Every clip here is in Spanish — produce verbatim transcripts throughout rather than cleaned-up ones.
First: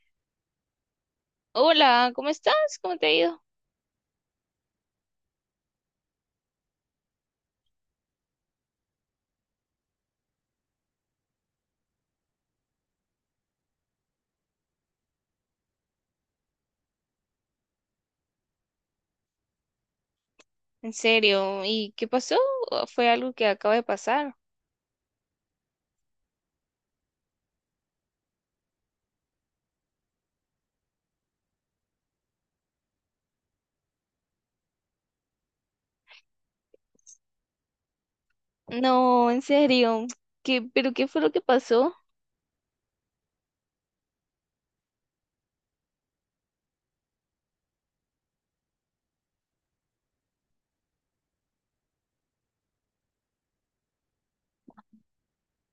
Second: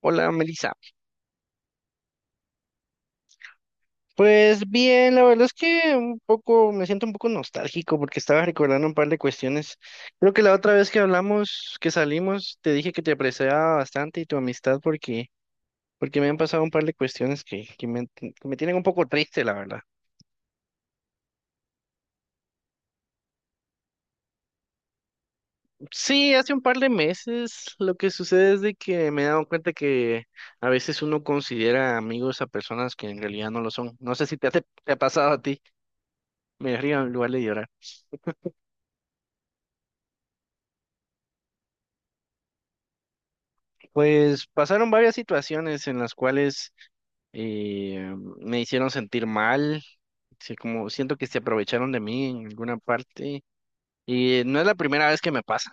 Hola, Melissa. Hola, ¿cómo estás? ¿Cómo te ha ido? Pues bien, la verdad es que un poco me siento un poco nostálgico porque estaba recordando un par de cuestiones. Creo que la otra vez que hablamos, que salimos, te dije que te apreciaba bastante y tu amistad porque porque me han pasado un par de cuestiones que, que me, que me tienen un poco triste, la verdad. ¿En serio? ¿Y qué pasó? ¿O ¿Fue algo que acaba de pasar? Sí, hace un par de meses lo que sucede es de que me he dado cuenta que a veces uno considera amigos a personas que en realidad no lo son. No sé si te, ha- te ha pasado a ti. Me río en lugar de llorar. No, en serio. ¿Qué, pero qué fue lo que pasó? Pues pasaron varias situaciones en las cuales eh, me hicieron sentir mal, sí, como siento que se aprovecharon de mí en alguna parte y no es la primera vez que me pasa.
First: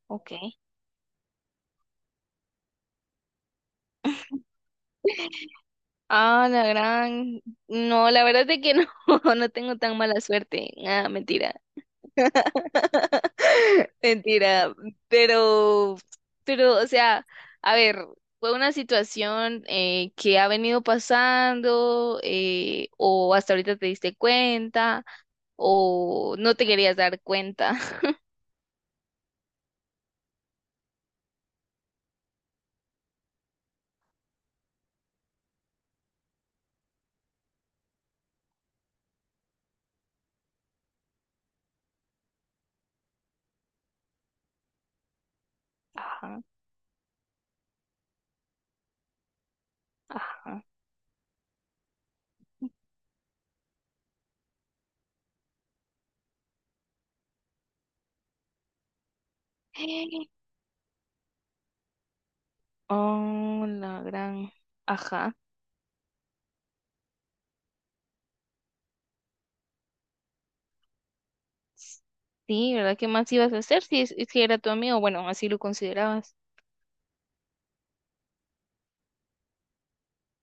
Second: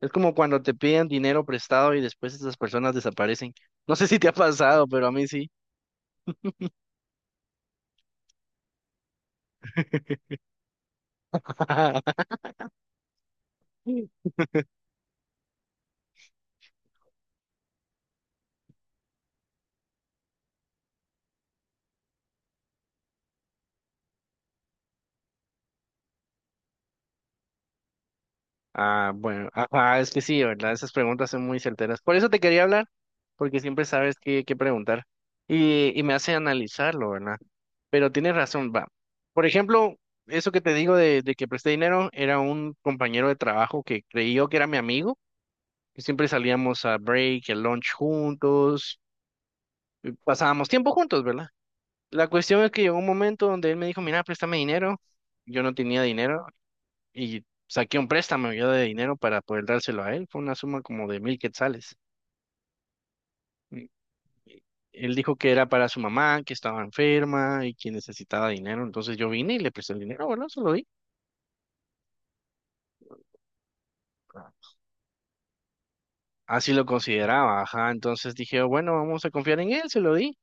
Es Ok. como cuando te piden dinero prestado y después esas personas desaparecen. No sé si te ha pasado, pero a mí sí. Ah, la gran. No, la verdad es que no, no tengo tan mala suerte. Ah, mentira. Mentira, pero, pero, o sea, a ver, fue una situación eh, que ha venido pasando eh, o hasta ahorita te diste cuenta o no te querías dar cuenta. Ah, bueno, ajá, es que sí, ¿verdad? Esas preguntas son muy certeras. Por eso te quería hablar, porque siempre sabes qué, qué preguntar y, y me hace analizarlo, ¿verdad? Pero tienes razón, va. Por ejemplo, eso que te digo de, de que presté dinero era un compañero de trabajo que creí yo que era mi amigo, que siempre Ajá, salíamos a break, el lunch juntos, y ajá. pasábamos tiempo juntos, ¿verdad? La cuestión es que llegó un momento donde él me dijo, mira, préstame dinero. Yo no tenía dinero y saqué un préstamo yo de dinero para poder dárselo a él. Fue una suma como de mil quetzales. Oh, Y- la gran, y Él ajá. dijo que era para su mamá, que estaba enferma y que necesitaba dinero. Entonces yo vine y le presté el dinero, bueno, se lo di. Sí, ¿verdad? ¿Qué más ibas a hacer si es, es que era tu amigo? Bueno, así lo considerabas. Así lo consideraba, ajá. Entonces dije, "Oh, bueno, vamos a confiar en él, se lo di.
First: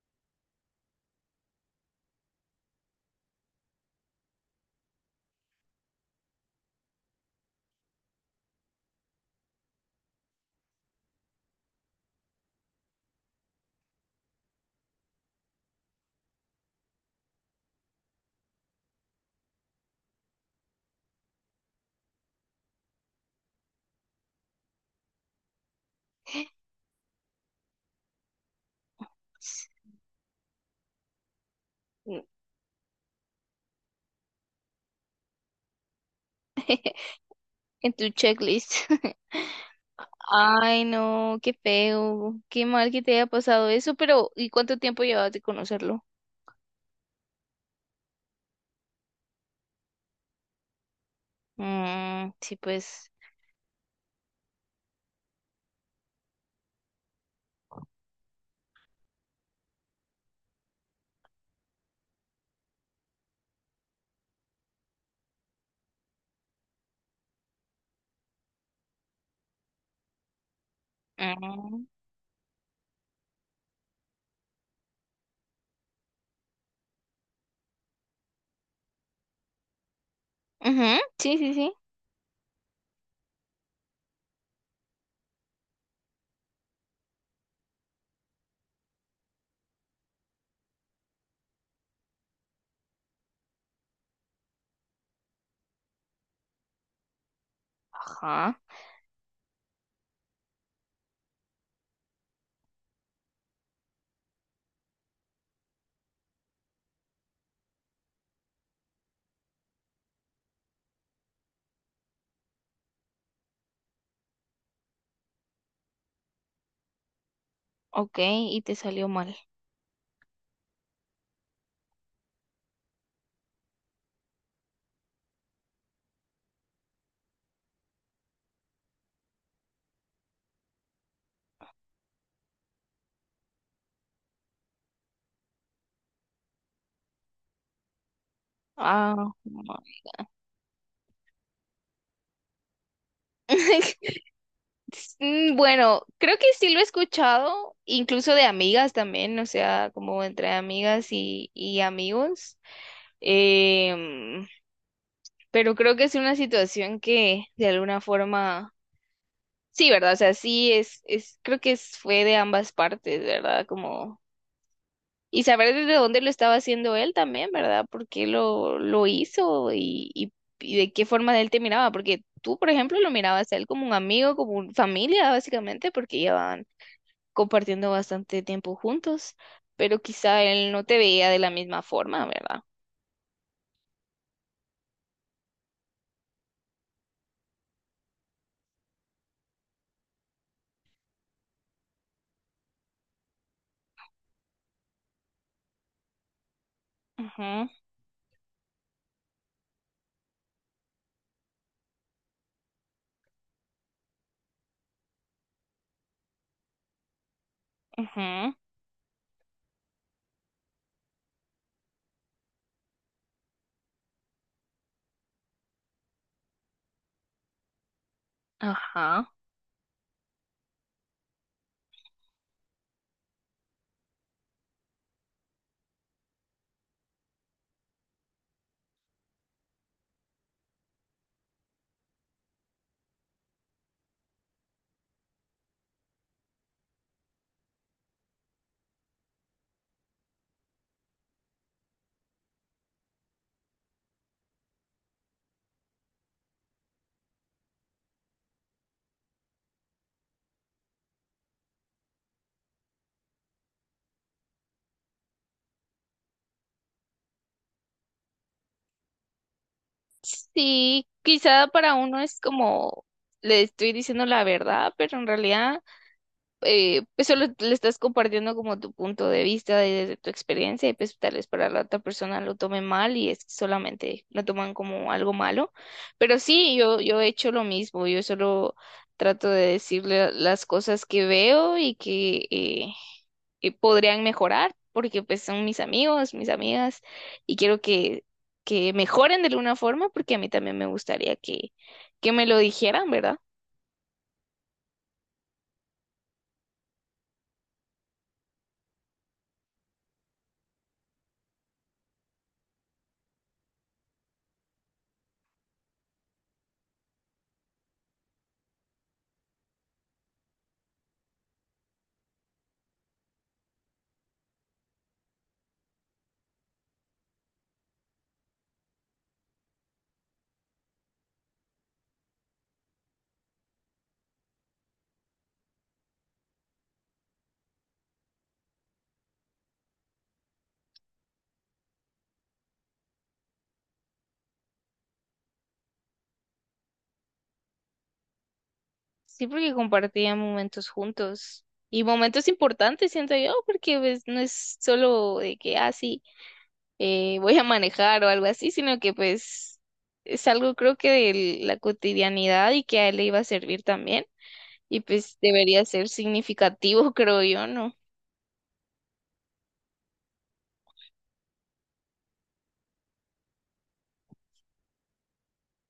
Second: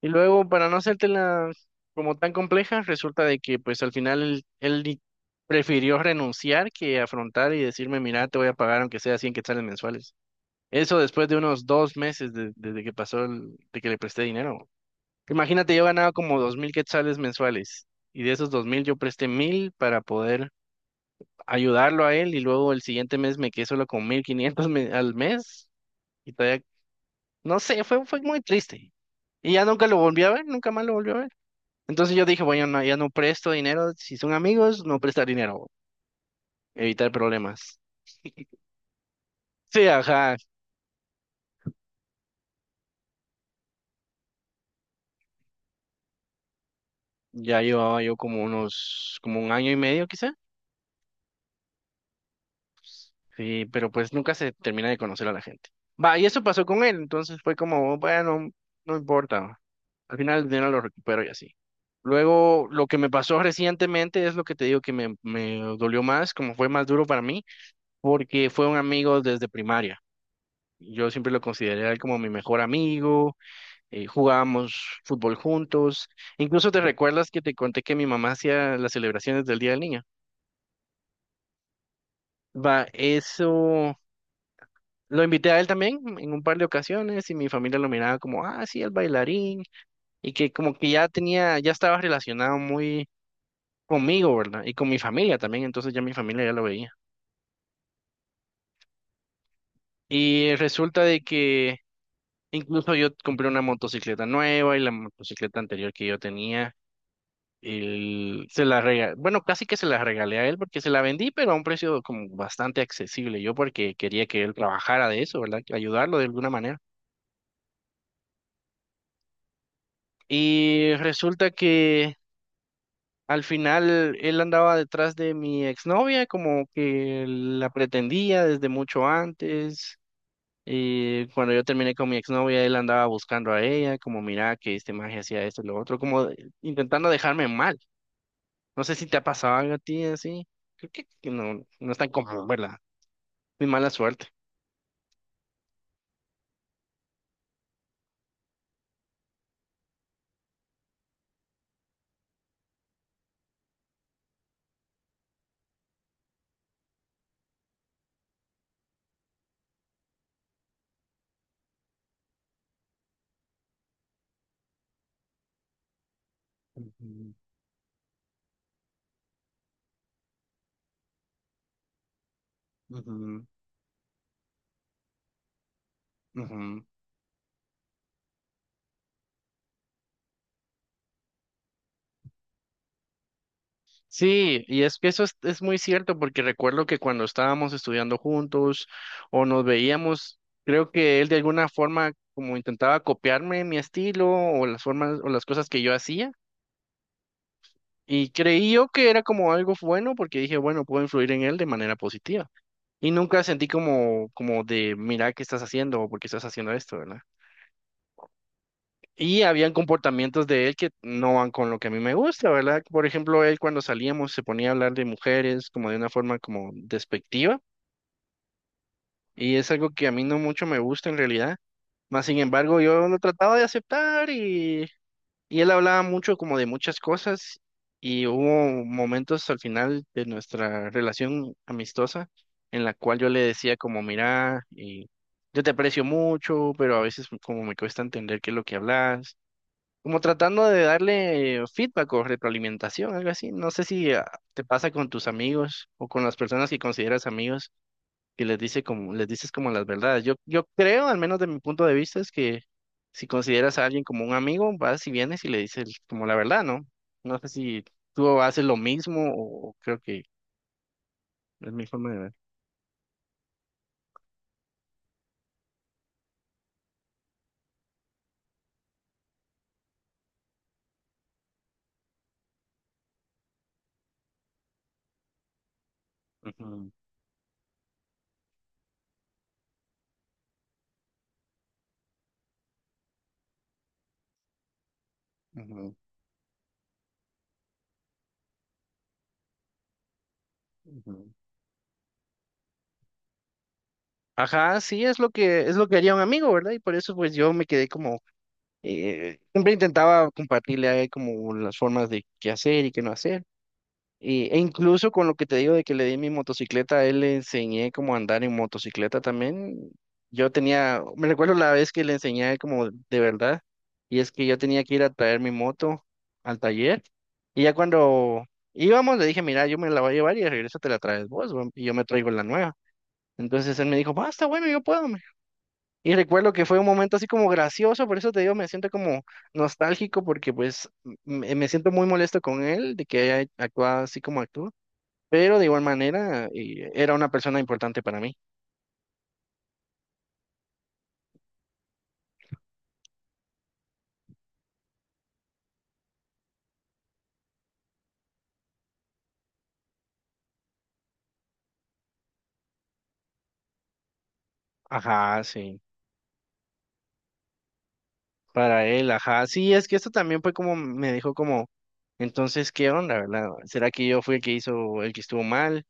Y luego, para no hacértela como tan compleja, resulta de que pues al final él, él di- prefirió renunciar que afrontar y decirme, mira, te voy a pagar aunque sea cien quetzales mensuales. Eso después de unos dos meses de- desde que pasó el- de que le presté dinero. Imagínate, yo ganaba como dos mil quetzales mensuales y de esos dos mil yo presté mil para poder ayudarlo a él y luego el siguiente mes me quedé solo con mil quinientos me- al mes y todavía, no sé, fue, fue muy triste. Y ya nunca lo volví a ver, nunca más lo volví a ver. Entonces yo dije, bueno, no, ya no presto dinero, si son amigos, no prestar dinero, evitar problemas. En tu checklist. Sí, ajá, Ay, no, qué feo, qué mal que te haya pasado eso, pero ¿y cuánto tiempo llevas de conocerlo? ya llevaba yo como unos, como un año y medio quizá. Mm, sí, pues. Sí, pero pues nunca se termina de conocer a la gente. Va, y eso pasó con él, entonces fue como, bueno, no importa. Al final el dinero lo recupero y así. Luego, lo que me pasó recientemente es lo que te digo que me, me dolió más, como fue más duro para mí, porque fue un amigo desde primaria. Yo siempre lo consideré Mm, a él como mi mejor amigo, eh, jugábamos fútbol juntos. Incluso te recuerdas que te conté que mi mamá hacía las celebraciones del Día del Niño. ujú, sí, sí, sí. Va, eso lo invité a él también en un par de ocasiones y mi familia lo miraba como, ah, sí, el bailarín, y que como que ya tenía, ya estaba relacionado muy conmigo, ¿verdad? Y con mi familia también, entonces ya mi familia ya lo veía. Ajá, Y resulta de que incluso yo compré una motocicleta nueva y la motocicleta anterior que yo tenía, él se la regalé, bueno, casi que se la regalé a él porque se la vendí, pero a un precio como bastante accesible, yo porque quería que él trabajara de eso, ¿verdad? Ayudarlo de alguna manera. ok, y te salió mal. Y resulta que al final él andaba detrás de mi exnovia, como que la pretendía desde mucho antes. Y cuando yo terminé con mi exnovia, él andaba buscando a ella, como mira que este magia hacía esto y lo otro, como de- intentando dejarme mal. No sé si Ah, te ha pasado algo a ma- ti así. Creo que, que no, no es tan común, ¿verdad? Mi mala suerte. Mm, Bueno, creo que sí lo he escuchado, incluso de amigas también, o sea, como entre amigas y, y amigos. Em, pero creo que es una situación que de alguna forma sí, ¿verdad? O sea, sí es, es, creo que es- fue de ambas partes, ¿verdad? Como, y saber desde dónde lo estaba haciendo él Ujú, también, ¿verdad? ¿Por qué lo, lo hizo y, y, y de qué forma él te miraba? Porque tú, por ejemplo, lo ujú, mirabas a él como un amigo, como una familia, básicamente, porque llevaban ujú. compartiendo bastante tiempo juntos, pero quizá él no te veía de la misma forma, ¿verdad? Sí, y es que eso es, es muy cierto, porque recuerdo que cuando estábamos estudiando juntos o nos veíamos, creo que él de alguna forma como intentaba copiarme mi estilo o las formas o las cosas que yo hacía, Ajá, y creí yo que era como algo bueno, porque dije, bueno, puedo influir en él de manera positiva. Y nunca sentí como, como de, mira, ¿qué estás haciendo? O ¿por qué estás haciendo esto?, ¿verdad? ajá, Y habían comportamientos de él que no van con lo que a mí me gusta, ¿verdad? Por ejemplo, él cuando salíamos se ponía a hablar de mujeres como de una forma como despectiva ajá. y es algo que a mí no mucho me gusta en realidad. Más sin embargo, yo lo trataba de aceptar y, y él hablaba mucho como de muchas cosas y hubo momentos al final de nuestra relación amistosa en la cual yo le decía como, mira, y yo te aprecio mucho, pero a veces como me cuesta entender qué es lo que hablas como tratando de darle feedback o retroalimentación, algo así. No sé si ah, te pasa con tus amigos o con las personas que consideras amigos que les dice como, les dices como las verdades. Yo, yo creo, al menos de mi punto de vista, es que si consideras a alguien como un amigo, vas y vienes y le dices como la verdad, ¿no? No sé si tú haces lo mismo o o creo que Sí, quizá es mi para forma de uno ver. es como, le estoy diciendo la verdad, pero en realidad. Eh, pues solo le estás compartiendo como tu punto de vista y desde tu experiencia y pues tal vez para la otra persona lo tome mal y es que solamente lo toman como algo malo. Pero sí, Ujú, yo, yo he hecho lo mismo, yo solo trato de decirle las cosas que veo y que, eh, que podrían mejorar porque pues son mis ujú, amigos, mis amigas y quiero que, que mejoren de alguna forma porque a mí también me ujú. gustaría que, que me lo dijeran, ¿verdad? Ajá, sí, es lo que es lo que haría un amigo, ¿verdad? Y por eso pues yo me quedé como eh, siempre intentaba compartirle a él como las formas de qué hacer y qué no hacer. Y- e incluso con lo que te digo de que le di mi motocicleta, a él le enseñé cómo andar en motocicleta también. Yo tenía, me recuerdo la vez que le enseñé a él como de verdad, y es que yo tenía que ir a traer mi moto al taller. Y ya cuando íbamos le dije, mira, yo me la voy a llevar y de regreso te la traes vos, va, y yo me traigo la nueva. Entonces él me dijo, basta, bueno, yo puedo. Y recuerdo que fue un momento así como gracioso, por eso te digo, me siento como nostálgico porque pues me, me siento muy molesto con él de que haya actuado así como actuó, pero de igual manera eh, era una persona importante para mí. Sí, porque compartían momentos juntos y momentos importantes, siento yo, porque pues no es solo de que, ah, sí, eh, voy a manejar o algo así, sino que pues es algo creo que de la cotidianidad y que a él le iba a servir también y pues Ajá, sí, debería ser significativo, creo yo, ¿no? para él, ajá. Sí, es que esto también fue como me dijo como, entonces, ¿qué onda, verdad? ¿Será que yo fui el que hizo, el que estuvo mal?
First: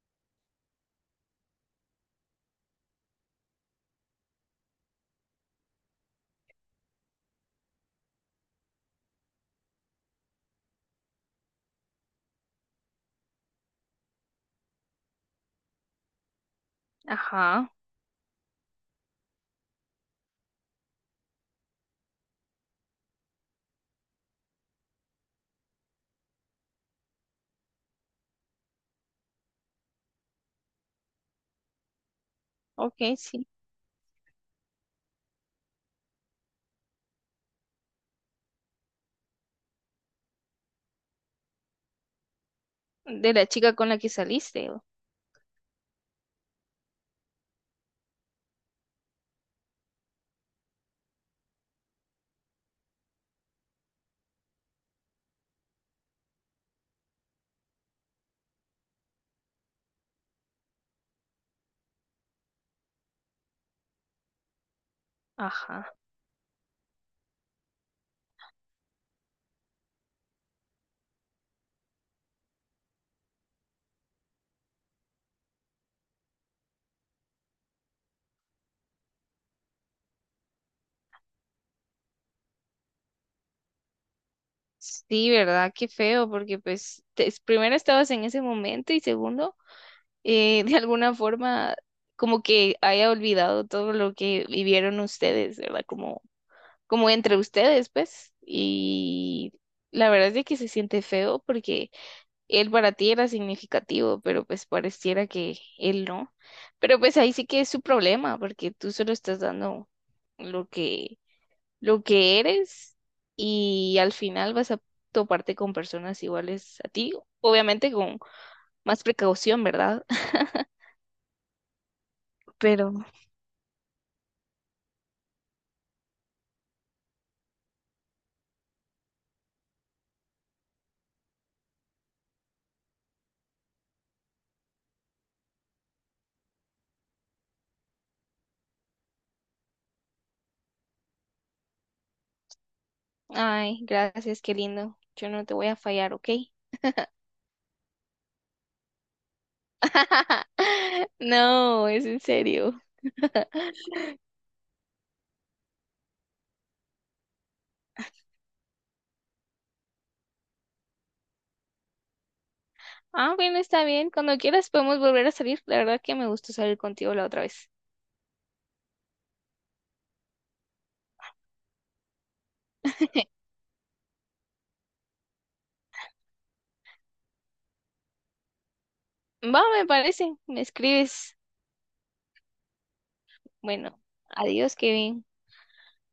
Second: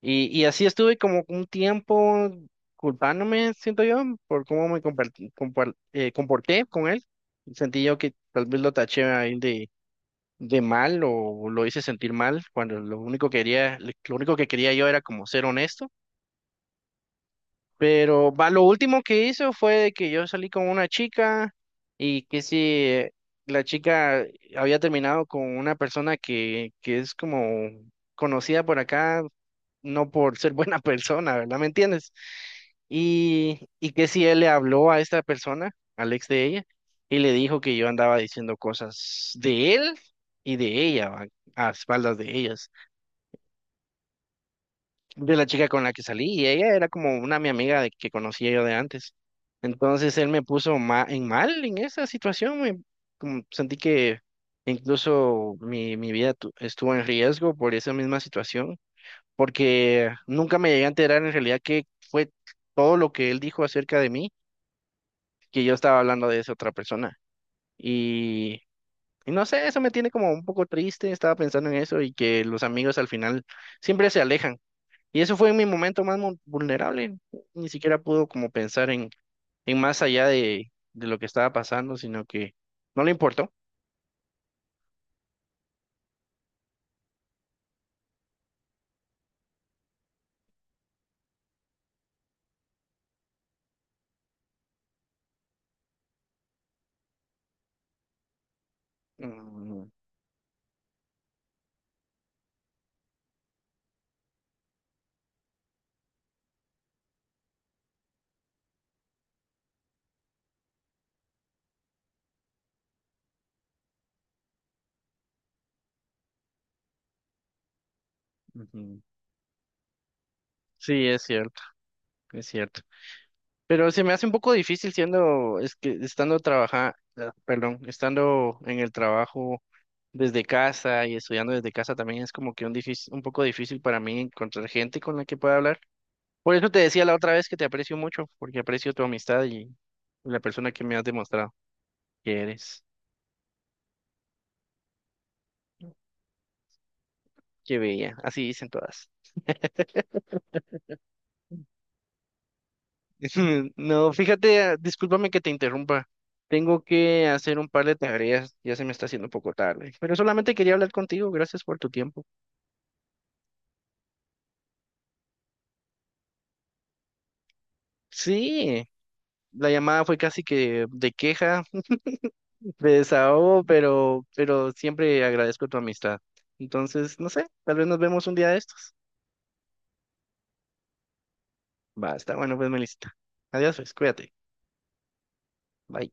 Y, y así estuve como un tiempo culpándome, siento yo, por cómo me compartí- compar- eh, comporté con él. Sentí yo que tal vez lo taché ahí de, de mal o lo hice sentir mal, cuando lo único que quería, lo único que quería yo era como ser honesto. Ajá, Pero va, lo último que hizo fue que yo salí con una chica y que si la chica había terminado con una persona que, que es como conocida por acá, no por ser buena persona, ¿verdad? ¿Me entiendes? ok, sí. Y, y que si él le habló a esta persona, al ex de ella, y le dijo que yo andaba diciendo cosas de él y de ella, ¿va?, a espaldas de ellas, De la chica con la que saliste. o- de la chica con la que salí, y ella era como una mi amiga de, que conocía yo de antes. Entonces él me puso ma- en mal en esa situación, me- como sentí que incluso mi, mi vida tu- estuvo en riesgo por esa misma situación porque nunca me llegué a enterar en realidad que fue todo lo que él dijo acerca de mí, que yo Ajá. estaba hablando de esa otra persona. Y, y no sé, eso me tiene como un poco triste, estaba pensando en eso y que los amigos al final siempre se alejan. Y eso fue mi momento más mu- vulnerable, ni siquiera pudo como pensar en, en más allá de, de lo que estaba pasando, sino que no le importó. Sí, ¿verdad? Qué feo, porque pues te- es- primero estabas en ese momento y segundo, eh, de alguna forma como que haya olvidado todo lo que vivieron ustedes, ¿verdad? Como, como entre ustedes, pues. Y Mm, la verdad es de que se siente feo porque él para ti era significativo, pero pues pareciera que él no. Pero pues ahí sí que es su problema, porque tú solo estás dando lo que lo que eres y al final vas a toparte con personas iguales a ti, obviamente con ujú. más precaución, ¿verdad? Sí, es cierto, es cierto. Pero, Pero se me hace un poco difícil siendo, es que estando trabaja, ah, perdón, estando en el trabajo desde casa y estudiando desde casa también es como que un difícil, un poco difícil para mí encontrar gente con la que pueda hablar. Por eso te decía la otra vez que te aprecio mucho, porque aprecio tu amistad y la persona que me has demostrado que eres. Ay, gracias, qué lindo. Yo no te voy a fallar, ¿ok? Qué bella, así dicen todas. No, es en serio. No, fíjate, ah, discúlpame que te interrumpa. Tengo que hacer un par de tareas, ya se me está haciendo un poco tarde, pero solamente quería hablar contigo, gracias por tu tiempo. Ah, bueno, está bien. Cuando quieras podemos volver a salir. La verdad que me gustó salir contigo la otra vez. Sí, la llamada fue casi que de queja, de desahogo, pero, pero siempre agradezco tu amistad. Entonces, no sé, tal vez nos vemos un día de estos. Va, me parece. Me escribes. Va, está bueno, pues, Melissa. Adiós, pues, Bueno, cuídate. adiós, Kevin. Bye.